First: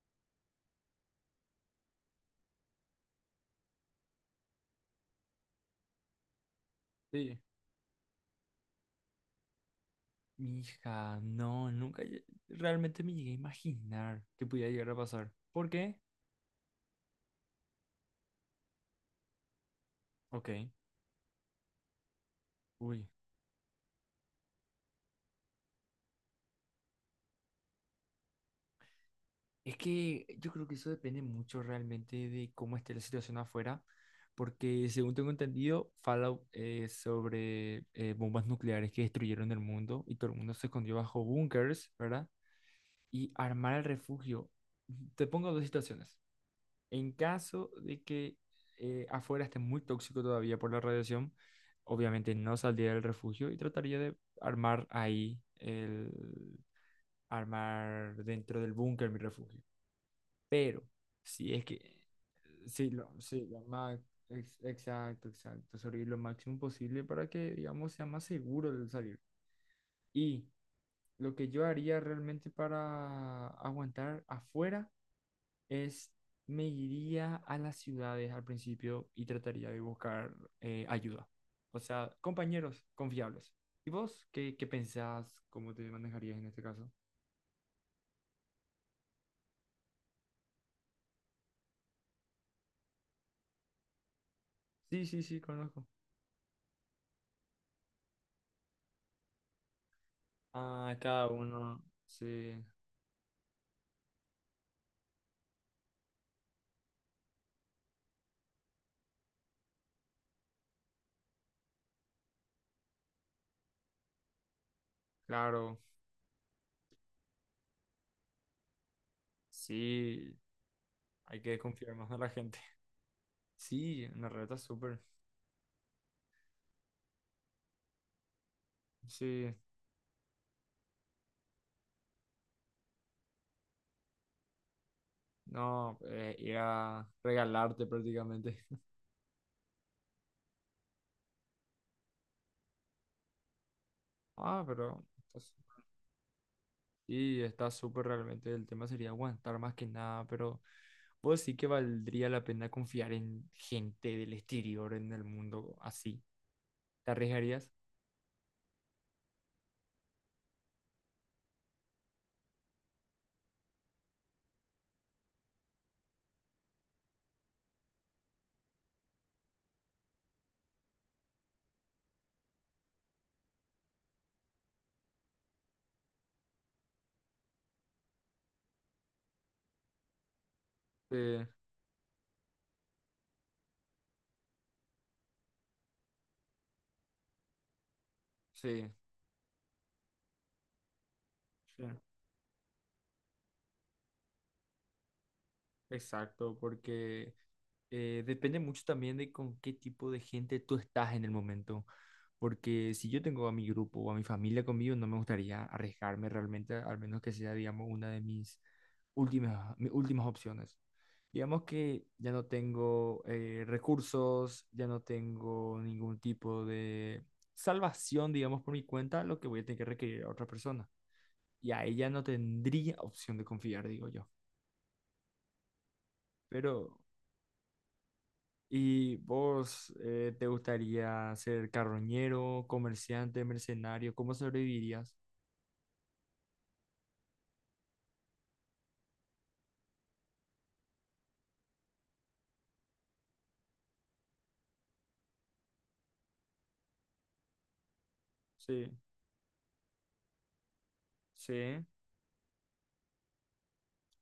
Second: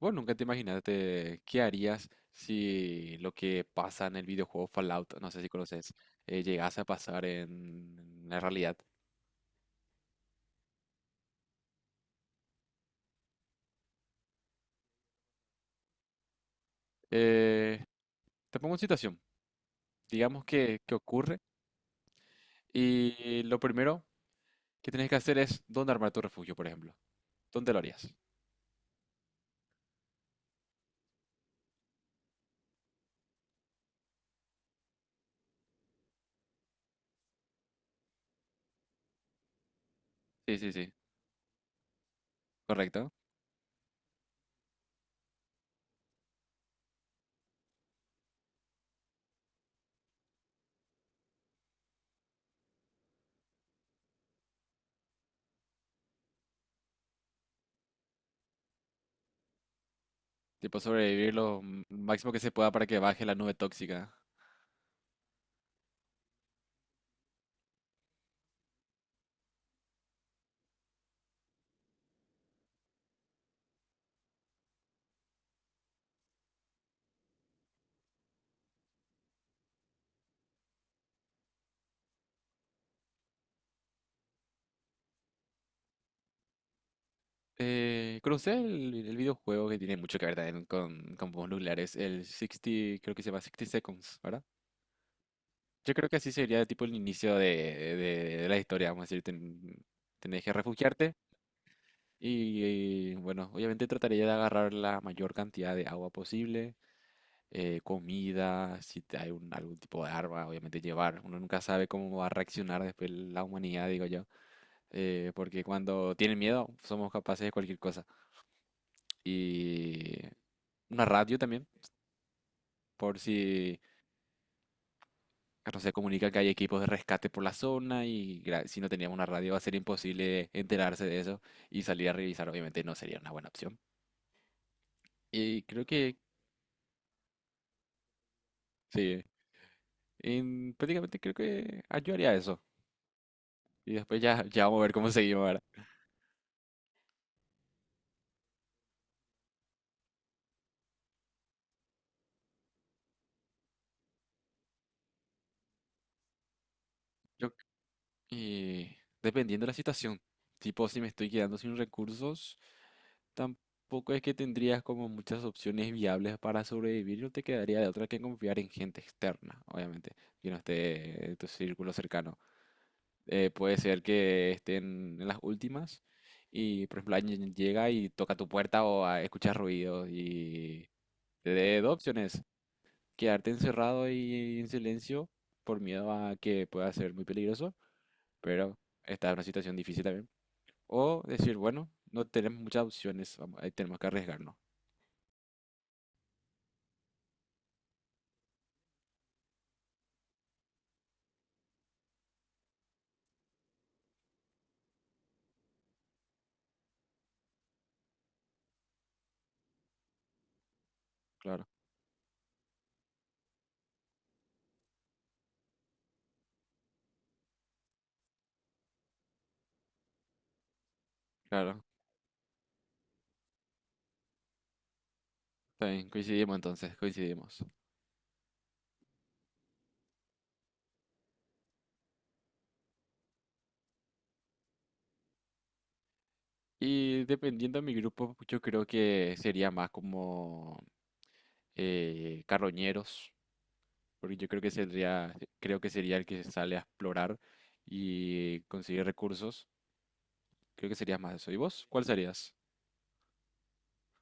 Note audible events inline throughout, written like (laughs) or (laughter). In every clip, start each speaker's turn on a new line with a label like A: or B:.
A: ¿Vos nunca te imaginaste qué harías si lo que pasa en el videojuego Fallout, no sé si conoces, llegase a pasar
B: Sí.
A: en la realidad?
B: Hija, no, nunca realmente me llegué a imaginar que pudiera llegar a pasar. ¿Por qué?
A: Eh, Te pongo en situación. Digamos
B: Ok,
A: que ocurre
B: uy.
A: y lo primero que tenés que hacer es dónde armar tu refugio, por ejemplo. ¿Dónde lo harías?
B: Es que yo creo que eso depende mucho realmente de cómo esté la situación afuera, porque según tengo entendido, Fallout es sobre bombas nucleares que destruyeron el mundo y todo el mundo
A: Sí,
B: se
A: sí, sí.
B: escondió bajo búnkers, ¿verdad?
A: Correcto.
B: Y armar el refugio. Te pongo dos situaciones. En caso de que afuera esté muy tóxico todavía por la radiación, obviamente no saldría del refugio y trataría de armar ahí, armar dentro del búnker mi refugio.
A: Tipo
B: Pero
A: sobrevivir
B: si es que,
A: máximo que se pueda para que baje la
B: sí,
A: nube
B: lo más,
A: tóxica.
B: exacto, exacto, sobrevivir lo máximo posible para que, digamos, sea más seguro el salir. Y lo que yo haría realmente para aguantar afuera es me iría a las ciudades al principio y trataría de buscar ayuda. O sea, compañeros confiables. ¿Y vos qué pensás? ¿Cómo te manejarías en este caso?
A: ¿Conocés el videojuego que tiene mucho que ver también con bombas nucleares? El 60, creo que se llama 60 Seconds, ¿verdad?
B: Sí, sí, sí, conozco.
A: Yo creo que así sería tipo el inicio de la historia, vamos a decir, tenés que
B: Ah,
A: refugiarte
B: cada uno, sí,
A: y, bueno, obviamente trataría de agarrar la mayor cantidad de agua posible, comida, si te- hay algún tipo de arma, obviamente llevar. Uno nunca sabe cómo va a reaccionar después la humanidad, digo yo, porque
B: claro.
A: cuando tienen miedo somos capaces de cualquier cosa. Y
B: Sí,
A: una radio
B: hay que
A: también,
B: confiar más en la gente. (laughs)
A: por si
B: Sí, en la reta súper.
A: se comunica que hay equipos de rescate por la zona si no teníamos una radio
B: Sí,
A: va a ser imposible enterarse de eso y salir a revisar obviamente no sería una buena opción. Y creo
B: no,
A: que
B: ir a regalarte prácticamente.
A: sí, prácticamente creo que yo haría eso y después
B: Ah,
A: ya vamos a ver
B: pero
A: cómo seguimos,
B: pues,
A: ¿verdad?
B: y está súper realmente, el tema sería aguantar más que nada, pero pues sí que valdría la pena confiar en gente del exterior, en el mundo así. ¿Te
A: Yo,
B: arriesgarías?
A: y dependiendo de la situación, tipo si me estoy quedando sin recursos, tampoco es que tendrías como muchas opciones viables para sobrevivir, no te quedaría de otra que confiar en gente externa, obviamente, que no esté en tu círculo cercano. Eh, puede ser que estén en las últimas y, por ejemplo, alguien llega y toca tu puerta o escuchas ruido y
B: Sí,
A: te dé dos opciones, quedarte encerrado y en silencio por miedo a que pueda ser muy peligroso, pero
B: sí,
A: esta es una situación difícil también. O decir,
B: sí.
A: bueno, no tenemos muchas opciones, ahí tenemos que arriesgarnos.
B: Exacto, porque depende mucho también de con qué tipo de gente tú estás en el momento. Porque si yo tengo a mi grupo o a mi familia conmigo, no me gustaría arriesgarme realmente, al menos que sea, digamos, una de mis últimas opciones. Digamos
A: Claro,
B: que ya no tengo recursos, ya no tengo ningún tipo de salvación, digamos, por mi cuenta, lo que voy a tener que requerir a otra persona. Y
A: claro,
B: a ella no tendría opción de confiar, digo yo.
A: está bien, coincidimos
B: Pero
A: entonces, coincidimos.
B: ¿y vos te gustaría ser carroñero, comerciante, mercenario? ¿Cómo sobrevivirías?
A: Y dependiendo de mi grupo, yo creo que sería más como carroñeros, porque yo creo que sería el que sale a explorar y
B: Sí,
A: conseguir recursos. Creo que serías más eso. ¿Y
B: sí.
A: vos? ¿Cuál serías?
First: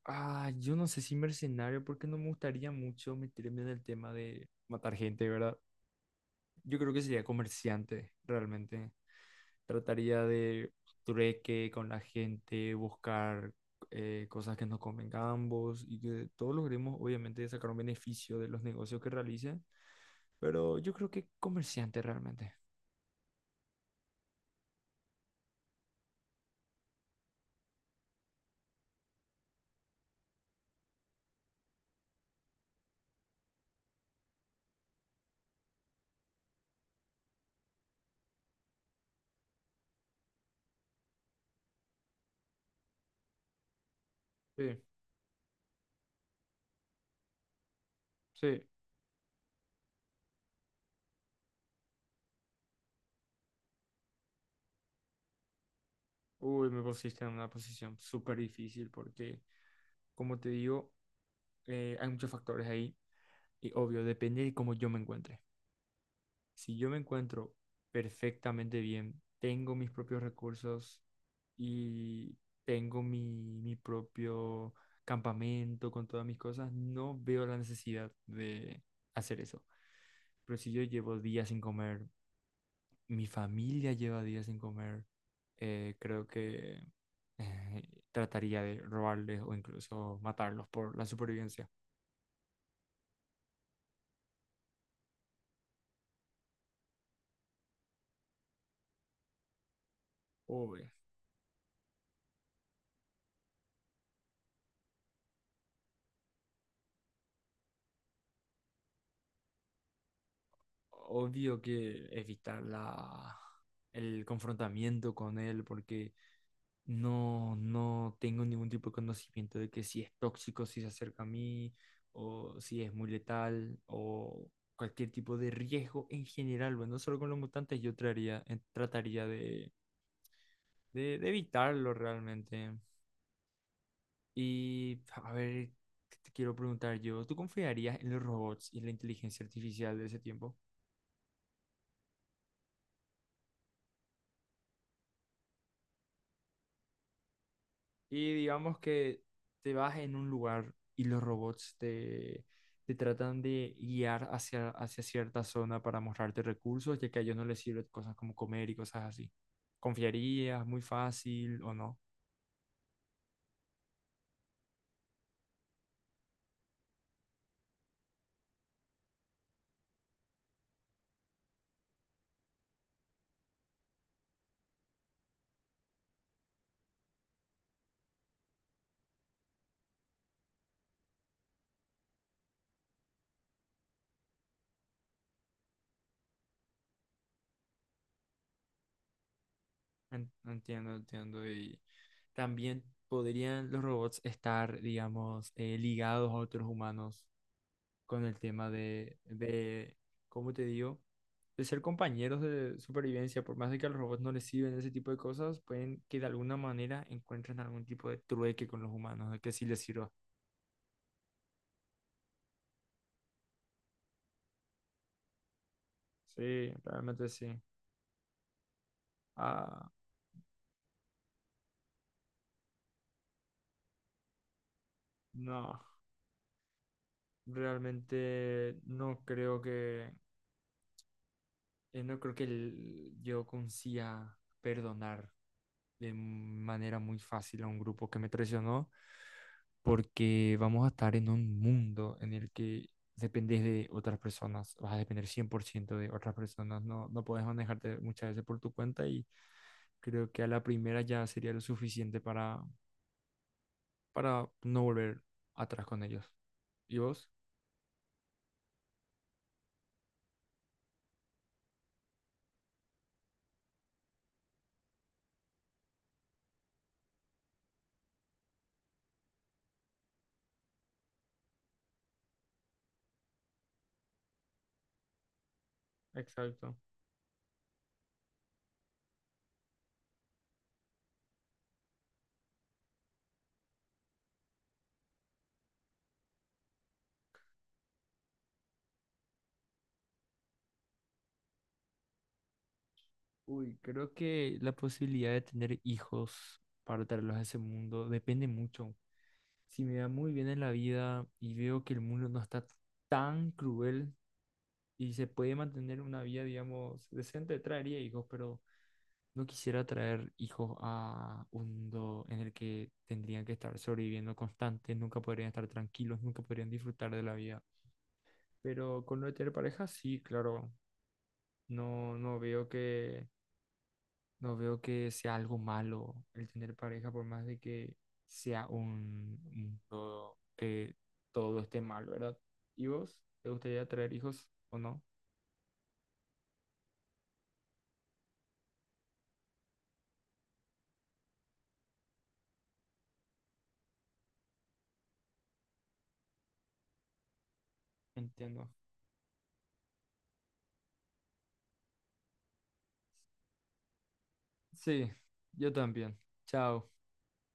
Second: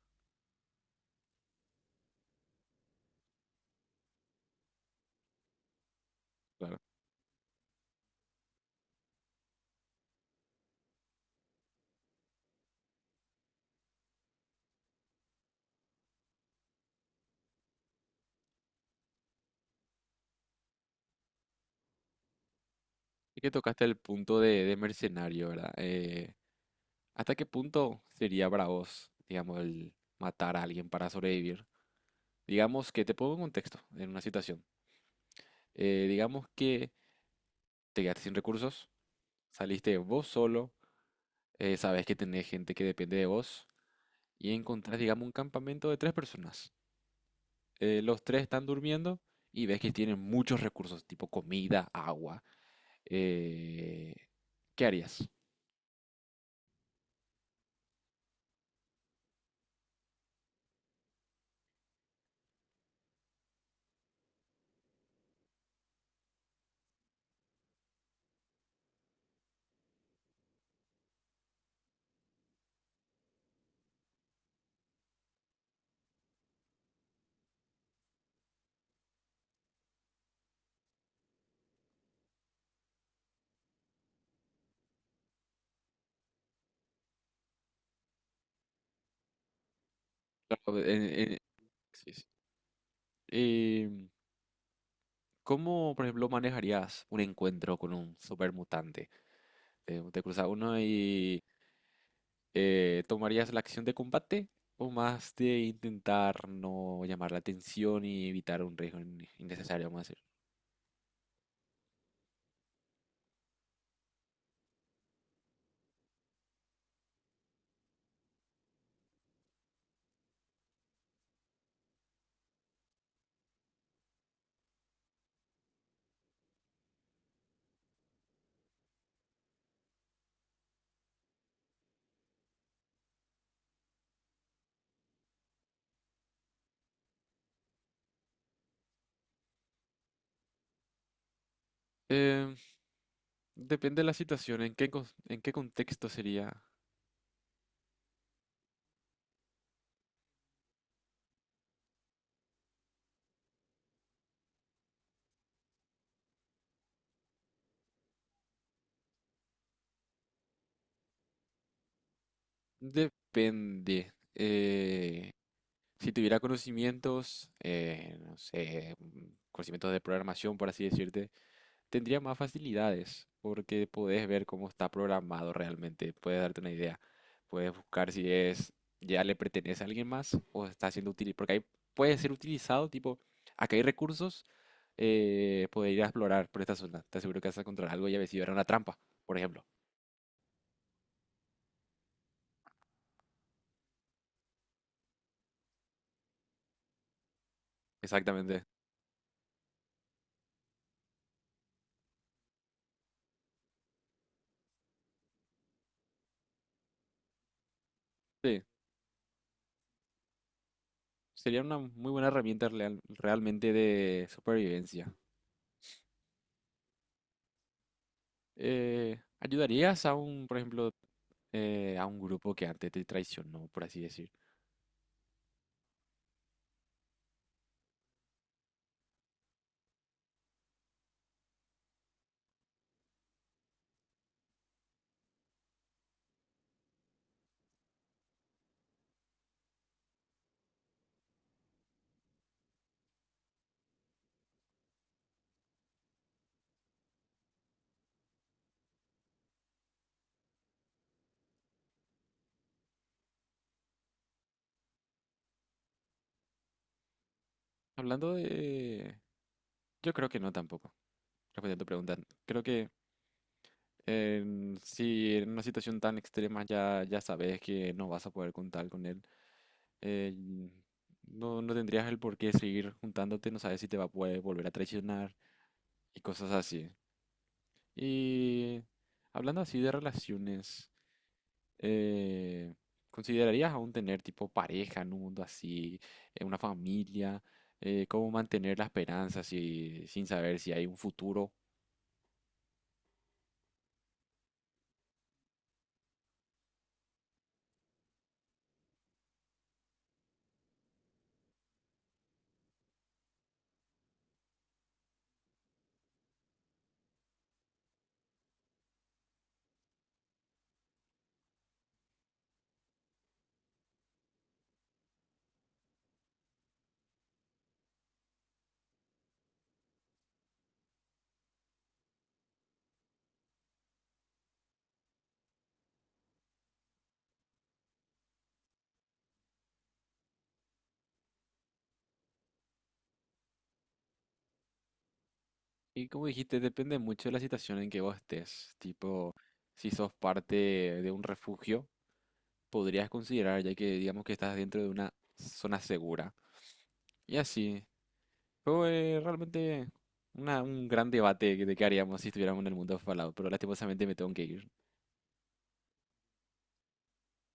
B: Ah, yo no sé si mercenario, porque no me gustaría mucho meterme en el tema de matar gente, ¿verdad?
A: Claro.
B: Yo creo que sería comerciante, realmente. Trataría de trueque con la gente, buscar cosas que nos convengan a ambos y que todos logremos, obviamente, sacar un beneficio de los negocios que realicen. Pero yo creo que comerciante, realmente.
A: Es que tocaste el punto de mercenario, ¿verdad? ¿Hasta qué punto sería para vos, digamos, el matar a alguien para sobrevivir? Digamos que te pongo en contexto, en una situación. Digamos que te quedaste sin recursos, saliste vos solo, sabes que tenés gente que depende de vos y
B: Sí.
A: encontrás, digamos, un campamento de tres personas. Los tres
B: Sí,
A: están durmiendo y ves que tienen muchos recursos, tipo comida, agua. eh, ¿Qué harías?
B: uy, me pusiste en una posición súper difícil porque, como te digo, hay muchos factores ahí y obvio, depende de cómo yo me encuentre. Si yo me encuentro perfectamente bien, tengo mis propios recursos y tengo mi propio campamento con todas mis cosas, no veo la necesidad de hacer eso. Pero si yo llevo días sin comer, mi familia lleva días sin comer, creo que eh, trataría de robarles o incluso matarlos
A: Claro,
B: por la
A: en-
B: supervivencia.
A: sí, sí. Eh, ¿Cómo, por ejemplo, manejarías un encuentro con un supermutante? ¿Te cruzas uno
B: Obvio,
A: y tomarías la acción de combate? ¿O más de intentar no llamar la atención y evitar un riesgo innecesario, vamos a decir?
B: obvio que evitar el confrontamiento con él porque no, no tengo ningún tipo de conocimiento de que si es tóxico, si se acerca a mí o si es muy letal o cualquier tipo de riesgo en general. Bueno, no solo con los mutantes, yo traería, trataría de, evitarlo realmente. Y a ver, ¿qué te quiero preguntar yo? ¿Tú confiarías en los robots y en la inteligencia artificial de ese tiempo?
A: Eh, Depende de la situación, en qué contexto sería.
B: Y digamos que te vas en un lugar y los robots te, te tratan de guiar hacia, hacia cierta zona para mostrarte recursos, ya que a ellos no les sirven cosas como comer y cosas así. ¿Confiarías muy fácil o no?
A: Depende. Eh, si tuviera conocimientos, no sé, conocimientos de programación, por así decirte. Tendría más facilidades porque podés ver cómo está programado realmente, puedes darte una idea, puedes buscar si es ya le pertenece a alguien más o está siendo utilizado, porque ahí puede ser utilizado, tipo, acá hay recursos, poder ir a explorar por esta zona, te aseguro que vas a encontrar algo y a ver si era una trampa, por ejemplo.
B: En- Entiendo, entiendo. Y también podrían los robots estar, digamos, ligados a otros humanos con el
A: Exactamente.
B: tema ¿cómo te digo? De ser compañeros de supervivencia, por más de que a los robots no les sirven ese tipo de cosas, pueden que de alguna manera encuentren algún tipo de
A: Sí,
B: trueque con los humanos, de que sí les sirva.
A: sería una muy buena realmente de supervivencia.
B: Sí, realmente sí. Ah,
A: ¿Ayudarías a un, por ejemplo, a un grupo que antes te traicionó, por así decir?
B: no, realmente no creo que yo consiga perdonar de manera muy fácil a un grupo que me traicionó porque vamos a estar en un mundo en el que dependes de otras personas, vas a depender 100% de otras personas, no, no puedes manejarte muchas veces por tu cuenta y creo que a la primera ya sería lo suficiente para no volver atrás con ellos. ¿Y vos?
A: Hablando de... Yo creo que no tampoco, respondiendo a tu pregunta. Creo que si en una situación tan extrema ya, ya sabes que no vas a poder contar con él, eh, no, no tendrías el por qué seguir juntándote, no sabes si te va a poder volver a traicionar y cosas
B: Exacto.
A: así. Y hablando así de relaciones, eh, ¿considerarías aún tener tipo pareja en un mundo así, una familia? ¿Cómo mantener la esperanza sin saber si hay un futuro?
B: Uy, creo que la posibilidad de tener hijos para traerlos a ese mundo depende mucho. Si me va muy bien en la vida y veo que el mundo no está tan cruel y se puede mantener una vida, digamos, decente, traería hijos, pero no quisiera traer hijos a un mundo en el que tendrían que estar sobreviviendo constantes, nunca podrían estar tranquilos, nunca podrían disfrutar de la vida. Pero con lo de tener pareja, sí, claro, no, no veo que, no veo que sea algo malo el tener pareja, por más de que sea un mundo que todo esté mal, ¿verdad? ¿Y vos? ¿Te gustaría traer hijos o no?
A: Y como dijiste, depende mucho de la situación en que vos estés. Tipo, si sos parte de un refugio, podrías considerar, ya que digamos que estás dentro de una zona segura. Y así,
B: Entiendo.
A: fue realmente un gran debate de qué haríamos si estuviéramos en el mundo Fallout, pero lastimosamente me tengo que ir.
B: Sí, yo también. Chao.